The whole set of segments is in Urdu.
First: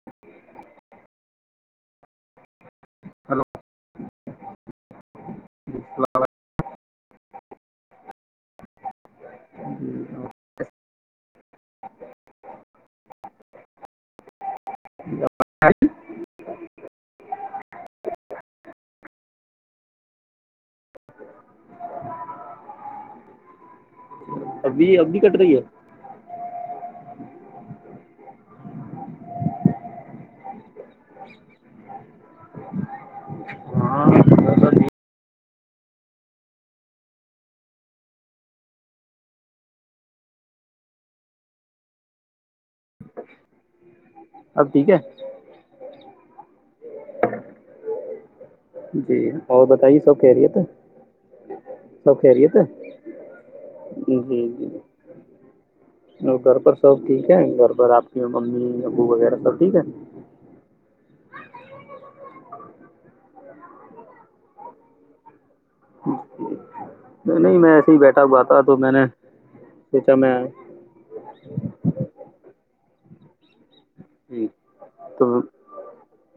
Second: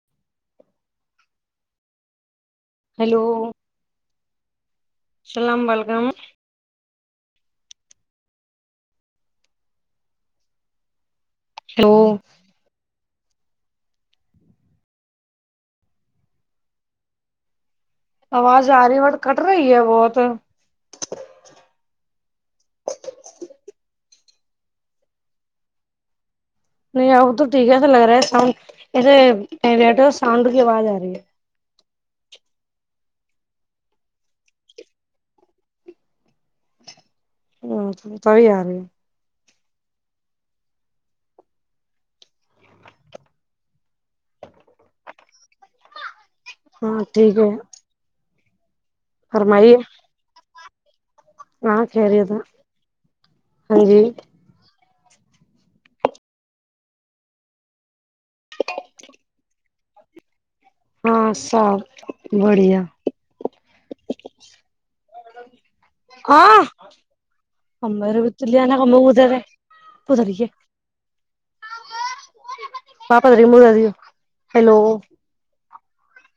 م ہیلو ہلو اللام و علیکم السلام جی تو [inaudible] آواز آ رہی ہے اور کٹ رہی ہے بہت ابھی ابھی کٹ رہی ہے نہیں آ تو ٹھیک ہےسا لگ رہا ہے سانڈ ایسے بیٹر ساؤنڈ کی آواز آ رہی ہے ہاں بہت سبھی آ رہ ہے اب ٹھیک ہے ہاں ٹھیک ہے جی اور فرمائیے بتائیے سب کہہ رہی تھ ہاں ہے خیریت جی جی گھر پر سب ٹھیک ہے گھر پر آپ کی ممی ابو وغیرہ سب ٹھیک ہے ہاں سب بڑھیا ہاں نہیں میں کب ایسے ہی بیٹھا بت ہوا نے تھا تو میں کب کدرے سوچا کدر میں کےے پاپا ترییک مو دی ہو جی تو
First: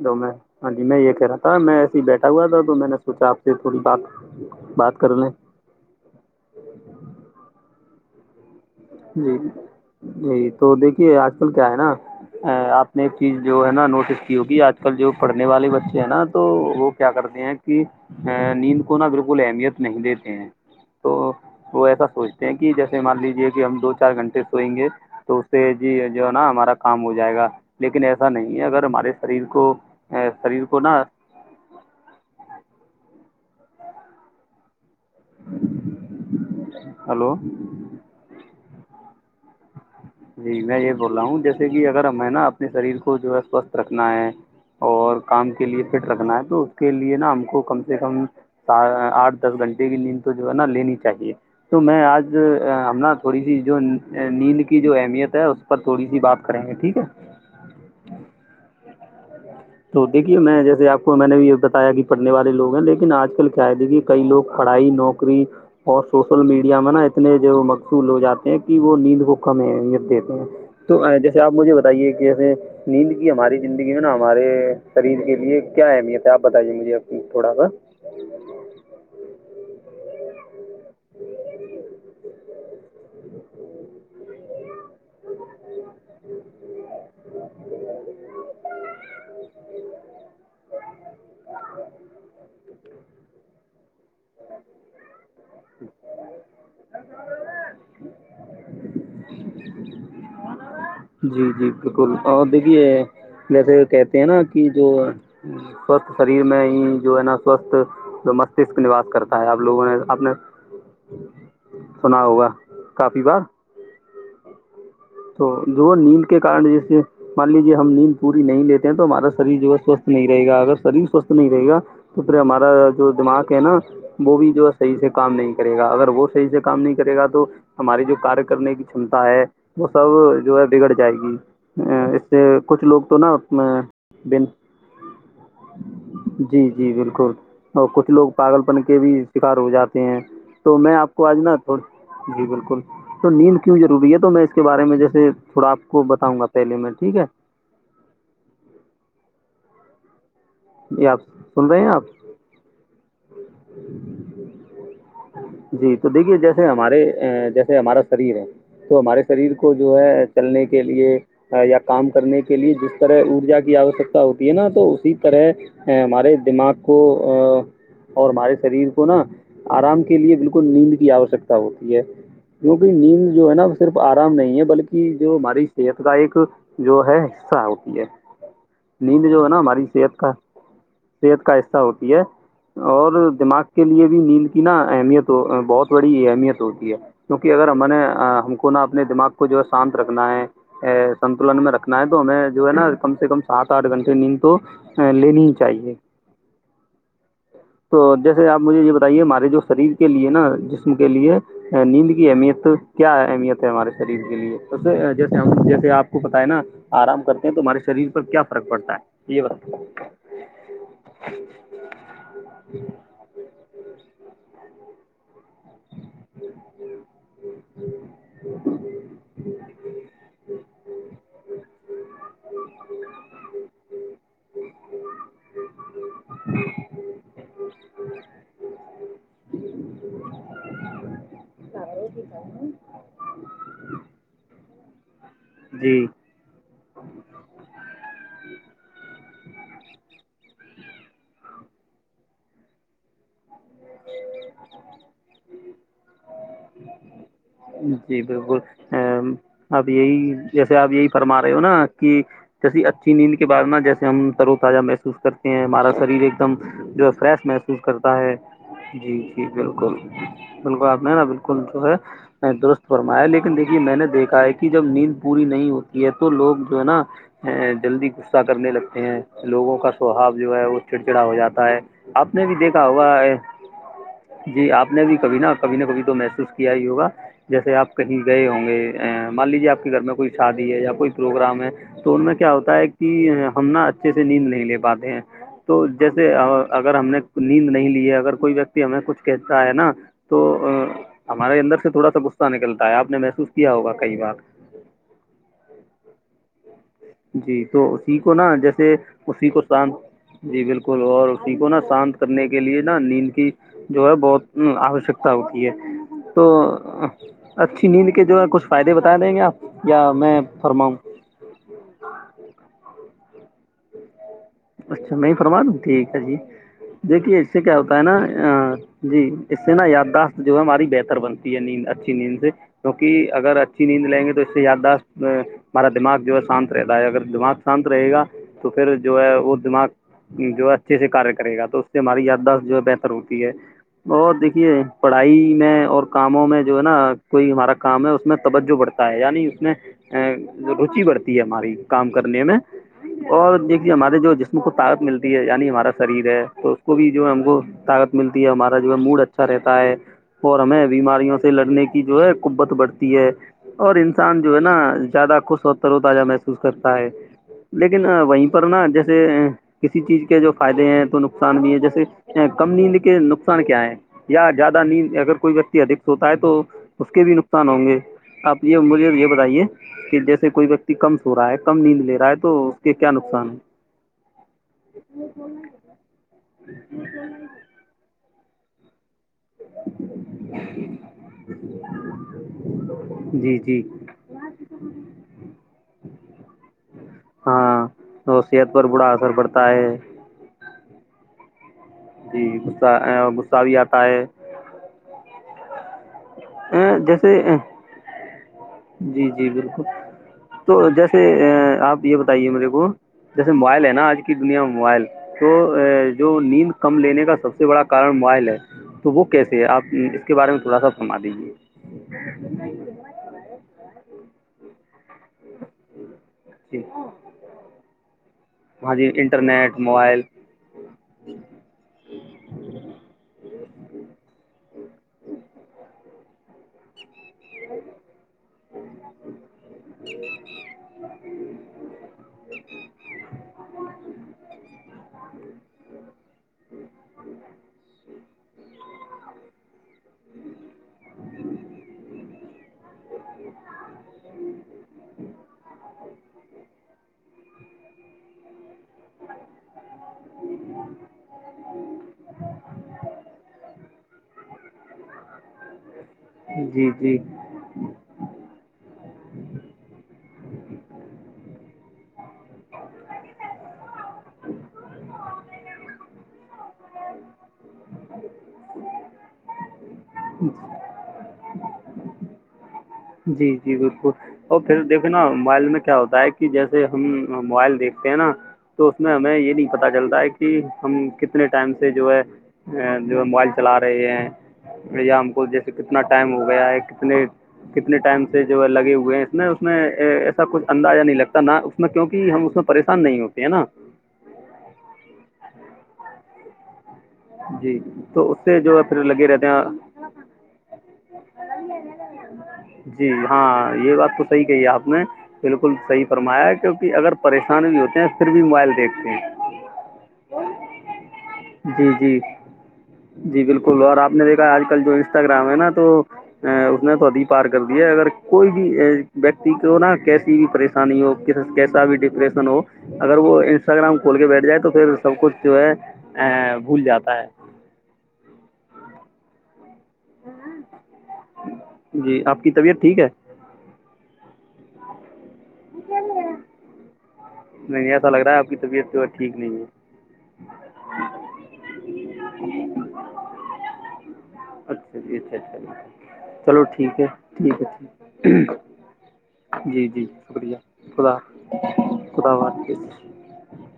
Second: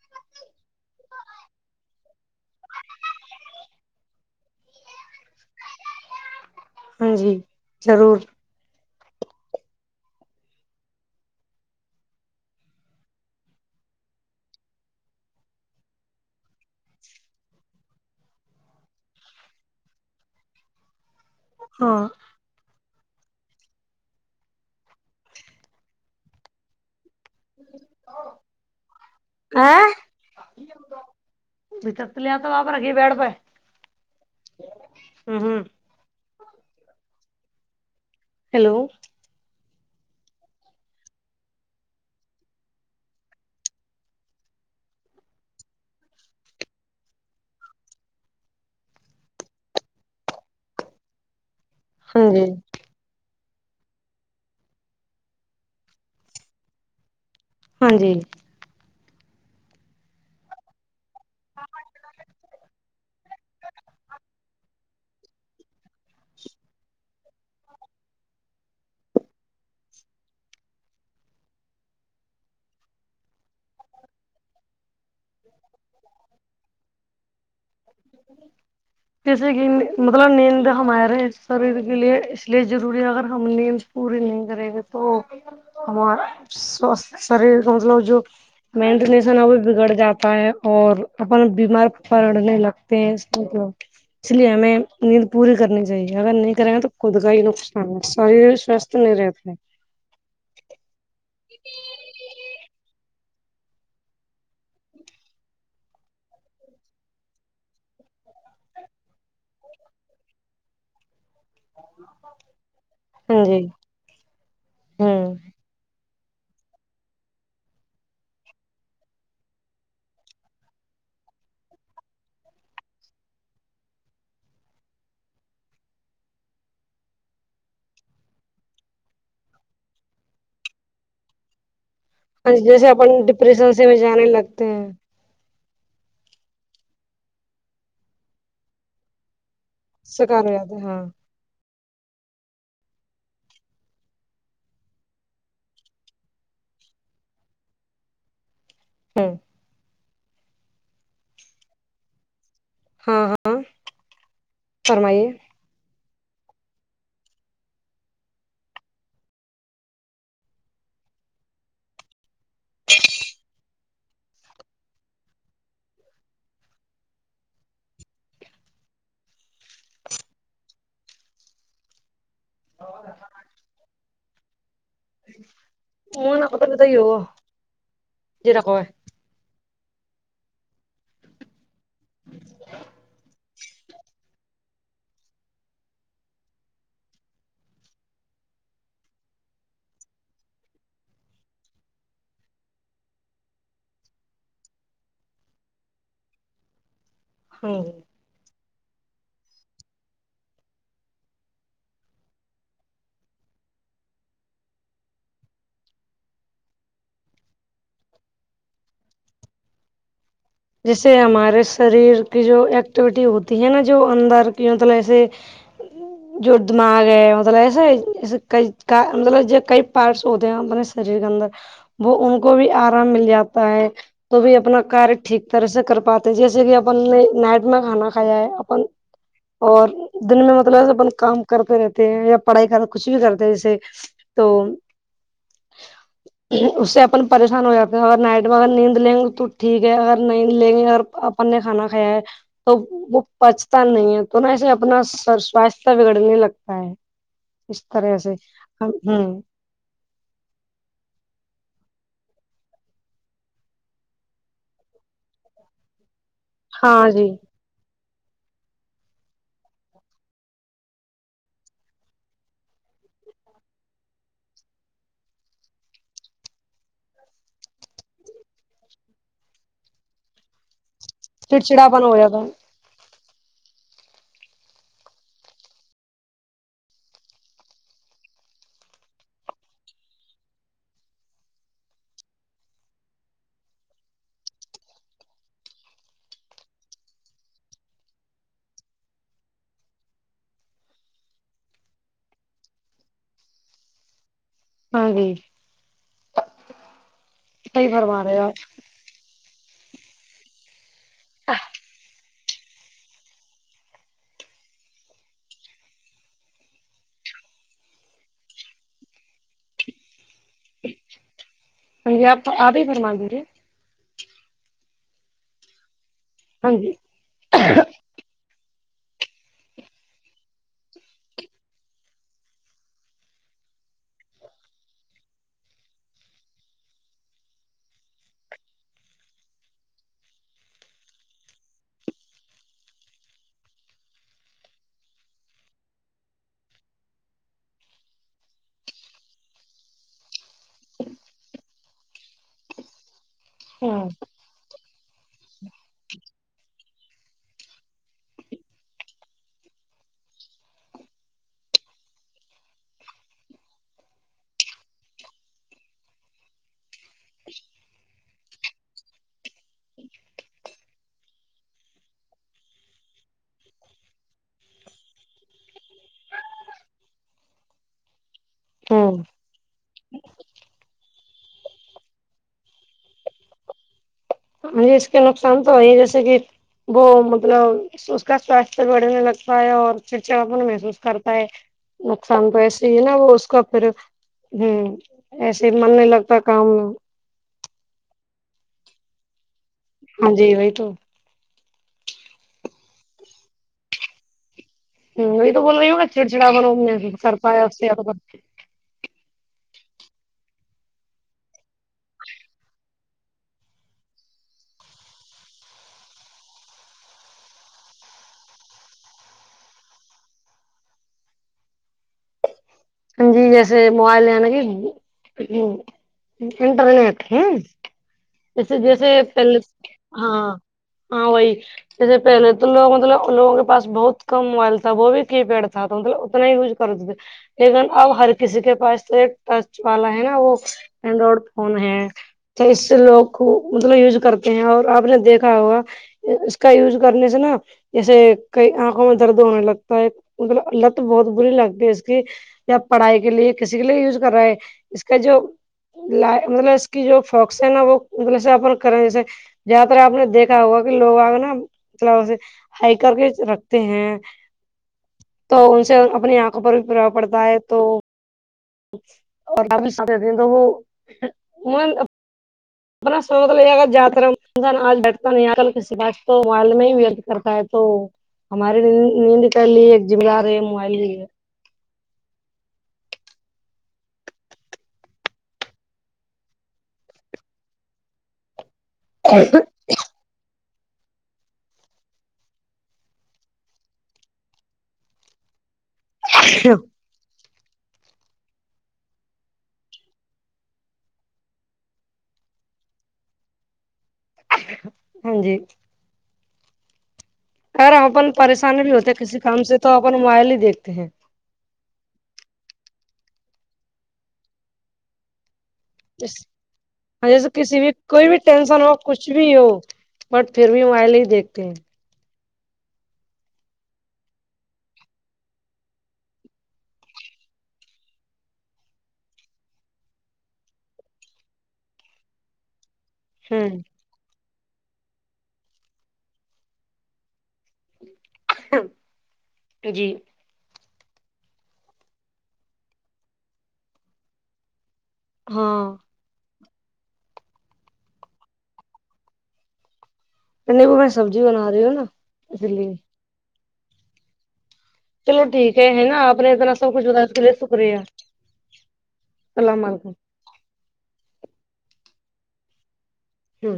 تو میں ہاں جی میں یہ کہہ رہا تھا میں ایے ہی بیٹھا ہوا تھا تو میں نے سوچا آپ سے تھوڑی بات بات کر لیں ہاں جی ضرور جی ج جی تو دیکھیے آج کل کیا ہے نا آپ نے ایک چیز جو ہے نا نوٹس کی ہوگی آج کل جو پڑھنے والے بچے ہیں نا تو وہ کیا کرتے ہیں کہ ا نیند کو نا بالکل اہمیت نہیں دیتے ہیں تو وہ ہاں ایسا سوچتے ہیں کہ جیسے مان لیجیے ہم دو چار گھنٹے سوئیں گے تو اس سے جی جو ہے نا ہمارا کام ہو جائے گا لیکن ایسا نہیں ہے اگر ہمارے شریر کو شریر کو نا بتر لے آ تو بپ رہا گی بیڈ پائے ہلو ہیلو جی میں یہ بول رہا ہوں جیسے کہ اگر ہمیں نا اپنے شریر کو جو ہے سوستھ رکھنا ہے اور کام کے لیے فٹ رکھنا ہے تو اس کے لیے نا ہم کو کم سے کم آٹھ دس گھنٹے کی نیند تو جو ہے نا لینی چاہیے تو میں ہاں آج جی ہم ن تھوڑی سی جو نیند کے کی جو اہمیت ہے اس پر تھوڑی سی بات کریں گے ٹھیک ہے ہاں جی تو دیکھیے میں جیسے آپ کو میں نے بھی یہ بتایا کہ پڑھنے والے لوگ ہیں لیکن آج کل کیا ہے دیکھیے کئی لوگ پڑھائی نوکری اور سوشل میڈیا میں نا اتنے جو مقصول ہو جاتے ہیں کہ وہ نیند کو کم دیتے ہیں تو جیسے آپ مجھے بتائیے کہ جسے نیند کی ہماری زندگی میں نا ہمارے شریر کے لیے کیا اہمیت ہے آپ بتائیے مجھے تھوڑا سا جیسے کہ مطلب نیند ہمارے شریر کے لیے اس لیے ضروری ہے اگر ہم نیند پوری نہیں کریں گے تو ہمار سوست شرییر مطلب جو مینٹ ریلیشن ا بھی بگڑ جاتا ہے اور اپن بیمار پڑنے لگ پس ملب اس لیے ہمیں نیند پوری کرنی چاہیے اگر نہیں کریں گے تو خود کا ہی نقصان شریر سواستھ نہیں رہاہی ہے ہ جی جی بالکل اور دیکھیے ویسے کہتے ہیں نا کہ جو سوستھ شریر میں ہی جو ہے نا سوستھ جو مستشک نواس کرتا ہے آپ لوگوں نے آپ نے سنا ہوگا کافی ہ بار جی ہوں تو جو نیند کے کار جیسے مان لیجیے ہم نیند پوری نہیں لیتے ہیں تو ہمارا شریر جو ہے سوستھ نہیں رہے گا اگر شریر سوستھ نہیں رہے گا کبری مر جوم آکے ن وہ بھی جو ہے صحیح سے کام نہیں کرے گا اگر وہ صحیح سے کام نہیں کرے گا تو ہماری جو کار کرنے کی چمتا ہے وہ سب جو ہے بگڑ جائے گی ا کچھ جیسے لوگ تو اپن نا اس میں ڈپریشن سے بھی جانے بن لگتے ہیں جی جی بالکل اور کچھ لوگ پاگل پن کے بھی شکار ہو جاتے سکار ہو جاتے تو میں ہیں آپ کو آج ناو جی بالکل تو نیند کیوں ج روبی ہے تو میں کے بارے میں جیسے تھوڑا آپ کو بتاؤںا پہلے میں ٹھیک ہے ہاں جی آپ سن رہے ہیں آپ ہاں ہاں فرمائیے جی تو دیکھیے جیسے ہمارے جیسے ہمارا شریر ہے تو ہمارے شریر کو جو ہے چلنے کے لیے یا کام کرنے کے لیے جس طرح ارجا کی آوشکتا ہوتی ہے نا تو اسی طرح ہمارے دماغ کو اور ہمارے شریر کو نا آرام کے لیے بالکل نیند کی آوشکتا ہوتی ہے کیونکہ نیند جو ہے نا وہ صرف آرام نہیں ہے بلکہ کی جو ہماری صحت کا وہ ایک نا تو بت ہی جو ہوگا ہے حصہ ہوتی ہے جی رکھو ہے نیند جو ہے نا ہماری صحت کا صحت کا حصہ ہوتی ہے اور دماغ کے لیے بھی نیند کی نا اہمیت ہو بہت بڑی اہمیت ہوتی ہے کیونکہ اگر ہم نے ہم کو نا اپنے دماغ کو جو ہے شانت رکھنا ہے سنتولن میں رکھنا ہے تو ہمیں جو ہے نا کم سے کم سات آٹھ گھنٹے نیند تو لینی ہی چاہیے ہوں تو جس جے آپ مجھے یہ بتائیے ہمارے جو شریر کے لیے نا جسم کے لیے نیند کی اہمیت تو کیا اہمیت ہے ہمارے شریر کے لیےے جیسے ہم جیسے آپ کو پت ہے نا آرام کرتے ہیں تمہارے شریر پر کیا فرق پڑتا ہے یہ بت جیسے ہمارے شریر کی جو ایکٹیویٹی ہوتی ہے نا جو اندر کی مطلب ایسے جی جو دماغ ہے مطلب ایسے ایسے ک مطلب کئی پارٹس ہوتے ہیں اپنے شریر کے اندر وہ ان کو بھی آرام مل جاتا ہے تو بھی اپنا کار ٹھیک طرحس کر پاتتے ہیں جیسے کہ اپ نائٹ میں کھانا کایا ہے اپ اور دن میں مطلب اپن کام کرتے رہتے ہیں یا پڑھائی کر کچھ بھی کرتے ہیں جیسے تو جی اس سے اپن پریشان ہو جاتے ہیں اگر نائٹ میں اگر نیند لیں گے تو ٹھیک ہے ا نہیں لیں گے اور اپن نے کھانا کھایا ہے تو وہ پچتا نہیں ہے تو نہا اسے اپنا سواستھ بگڑنے لگتا ہے اس طرح سے ہ اب یہی جیسے آپ یہی فرما رہے ہو نا کہ جیسی اچھی نیند کے بع نا جیسے ہم ترو تازہ محسوس کرتے ہیں ہمارا شریر ایک ایک دم جو ہاں ہے جی فریش محسوس کرتا ہے جی جی بالکل بالکل آپ نے نا بالکل جو ہے درست فرمایا لیکن دیکھیے میں نے دیکھا ہے کہ جب نیند پوری نہیں ہوتی ہے تو لوگ جو ہے نا جلدی غصہ کرنے لگتے ہیں لوگوں کا سوھاؤ جو ہے وہ چڑچڑا ہو جاتا ہے چڑچڑاپن ہو آپ جاتا نے ہے۔ بھی دیکھا ہوا جی آپ نے بھی کبھی نا کبھی نہ کبھی تو محسوس کیا ہی ہوگا جیسے آپ کہیں گئے ہوں گے ا مان لیجیے آپ کے گھر میں کوئی شادی ہے یا کوئی پروگرام ہے تو ان میں کیا ہوتا ہے کہ ہم نا اچھے سے نیند نہیں لے پاتے ہیں تو جیسے اگر ہم نے نیند نہیں لی ہے اگر کوئی ویکتی ہمیں کچھ کہتا ہے نا تو ا ہمارے اندر سے تھوڑا سا غصہ نکلتا ہے آپ نے محسوس کیا ہوگا کئی بار ہاں جی جی تو صحیح اسی فرما کو رہے ہو نا آپ جیسے اسی کو شانت جی بالکل اور اسی کو نا شانت کرنے کے لیے نا نیند جو ہے بہت آوشکتا ہوتی ہے تو اچھی نیند کے جو ہے کچھ فائدے بتا دیں گے آپ یا میں فرماؤں ہ جی آپ آپ ہی فرما دیجیے اچھا میں فرما دوں ٹھیک ہے جی ہاں جی دیکھیے اس سے کیا ہوتا ہے نا جی اس سے نا یادداشت جو ہے ہماری بہتر بنتی ہے نیند اچھی نیند سے کیونکہ اگر اچھی نیند لیں گے تو اس سے یاد دا ہمارا دماغ جو ہے شانت رہتا ہے اگر دماغ شانت رہے گا تو پھر جو ہے وہ دماغ جو اچھے سے کاریہ کرے گا تو اس سے ہماری یاداشت جو ہے بہتر ہوتی ہے بت دیکھیے پڑھائی میں اور کاموں میں جو ہے نا کوئی ہمارا کام ہے اس میں توجہ بڑھتا یعنی اس میں روچی بڑھتی ہے ہماری کام کرنے میں اور دیکھیے ہاں ہمارے جو جسم کو طاقت ملتی ہے یعنی ہمارا شریر ہے تو اس کو بھی جو ہم کو طاقت ملتی ہے ہمارا جو موڈ اچھا رہتا ہے اور ہمیں بیماریوں سے لڑنے کی جو ہے قبت بڑھتی ہے اور انسان جو ہے نا زیادہ خوش ہو ترو تازہ محسوس کرتا ہے لیکن وہیں پر نا جیسے کسی چیز کے جو فائدے ہیں تو نقصان بھی ہے جیسے کم نیند کے نقصان کیا ہے یا زیادہ نیند اگر کوئی ویکتی ادک س ہوتا ہے تو اس کے بھی نقصان ہوں گے آپ یہ عمور اور ہاں یہ بتائیے کہ جیسے کوئی ویکتی کم سو رہا ہے کم نیند لے رہا ہے تو اس کے کیا نقصان ہے ہاں ج اس کے نقصان تو ہے جیسے کہ وہ مطلب اس کا سواستھ بڑھنے لگ اور چڑچڑاپن محسوس کرتا ہے نقصان تو ایسے ہی ہے نا وہ ہیں اس جی کا جی پھر ہوں ایسے من نہیں لگتا کام ہاں نصیت پر برا اثر پڑتا ہے ہاں جی بی تو جی غصہ بھی آتا ہے ہ یہ تو بولوا ہوگا چڑ چڑا با اے، جیسے سرپا اے، تو ب جی جی بالکل تو جیسے آپ یہ بتائیے میرے کو جیسے موبائل ہے نا آج کی دنیا میں موبائل تو جو نیند کم لینے کا سب سے بڑا کارن موبائل ہے تو وہک کیسے ہے آپ اس کے بارے میں تھوڑا سا فرما دیجیے جی جیسے موبائل ن کہ جی انٹرنیٹ ہ جیسے ہاں جی جیسے پہلے انٹرنیٹ موبائل ہاں ہاں وہی جیسے پہلے تو لوگ مطلب لوگوں کے پس بہت کم موبائل تھا وہ بھی کی پیڈ تھا تو مطلب اتنا ہی یوج کر دیبے لیکن اب ہر کسی کے پاس ٹچ والا ہے نا وہ اینڈرائڈ فون ہے اس سے لوگ مطلب یوز کرتے ہیں اور آپ نے دیکھا ہوا اس کا یوز کرنے سے نا جیسے کئی آنکھوں میں درد ہونے لگتا ہے مطلب لت بہت بری لگتی ہے اس کی یا پڑھائی کے لیے کسی کے لیے یوز کر رہا ہے اس کا جو ل مطلب اس کی جو فکس ہے نا وہ مطلب کریں جیسے جیاد تر آپ نے دیکھا ہوگا کہ لوگ آ گے نا مطلب ہائ کر کے رکھتے ہیں تو ان سے اپنی آنکھوں پر بھی جی پرواہ جی پڑتا ہے تو اور س تو وہ خراب ہو رہا ہے یہ دیکھ ہمارے نیند کر لی ایک مہ دار ہے موبائل کی ہے جی جی بالکل اور پھر دیکے نا موبائل میں کیا ہوتا ہے کہ جیسے ہم موبائل دیکھتے ہیں نا تو اس میں ہمیں ہے یہ نہیں پتا پت چلتا ہے کہ ہم کتنے ٹائم سے جو ہے جو ہے موبائل چلا رہے ہیں یا ہم کو جیسے کتنا ٹائم ہو گیا ہے کتنے کتنے ٹائم سے جو ہے لگے ہوئے ہیں اس میں اس میں ایسا کچھ اندازہ نہیں لگتا نہ اس کیوںک ہم اس میں پریشان نہیں ہوتے ہیں نا ہاں جی جی اگر ہم تو اپن اس سے جو پریشانی ہے بھی پھر ہوتے لگے کسی رہتے کام سے تو ہیں اپن موبائل ہی دیکھتے ہیں جی ہاں یہ بات تو صحیح کہی ہے آپ نے بالکل صحیح فرمایا کیونکہ اگر جیسے پریشان بھی کسی ہوتے ہیں کوئی پھر بھی موبائل ٹینشن ہو دیکھتے کچھ بھی ہیں ہو بٹ پھر بھی مبائل ہی دیکھتے ہیں جی جی جی بالکل اور آپ نے دیکھا آج کل جو انسٹاگرام ہے نا تو اس نے تی پار کر دی ہے اگر کوئی بھی ویکتی کو نہ کیسی بھیش آسانی ہو کیسا بھی ڈپریسن ہو اگر وہ ہوں انسٹاگرام کھول کے بیٹھ جائے تو پھر سب کچھ جو ہے ا بھول جاتا ہے جی جی آپ کی طبیعت ٹھیک ہے ہاں نہیں ایسا لگ رہا ہے آپ کی طبیعت ٹھیک نہیں ہے کنی وہ میں سبزی بنا رہی ہو نا اس لیے اچھا اچ چلو اچ ٹھیک ہے ہے نا آپ نے چلو اتنا ٹھیک سب کچھ ہے بتایا اس کے لیے ٹھیک شکریہ ہے جی اللام جی علیکم شکریہ خدا خداافظ ہوں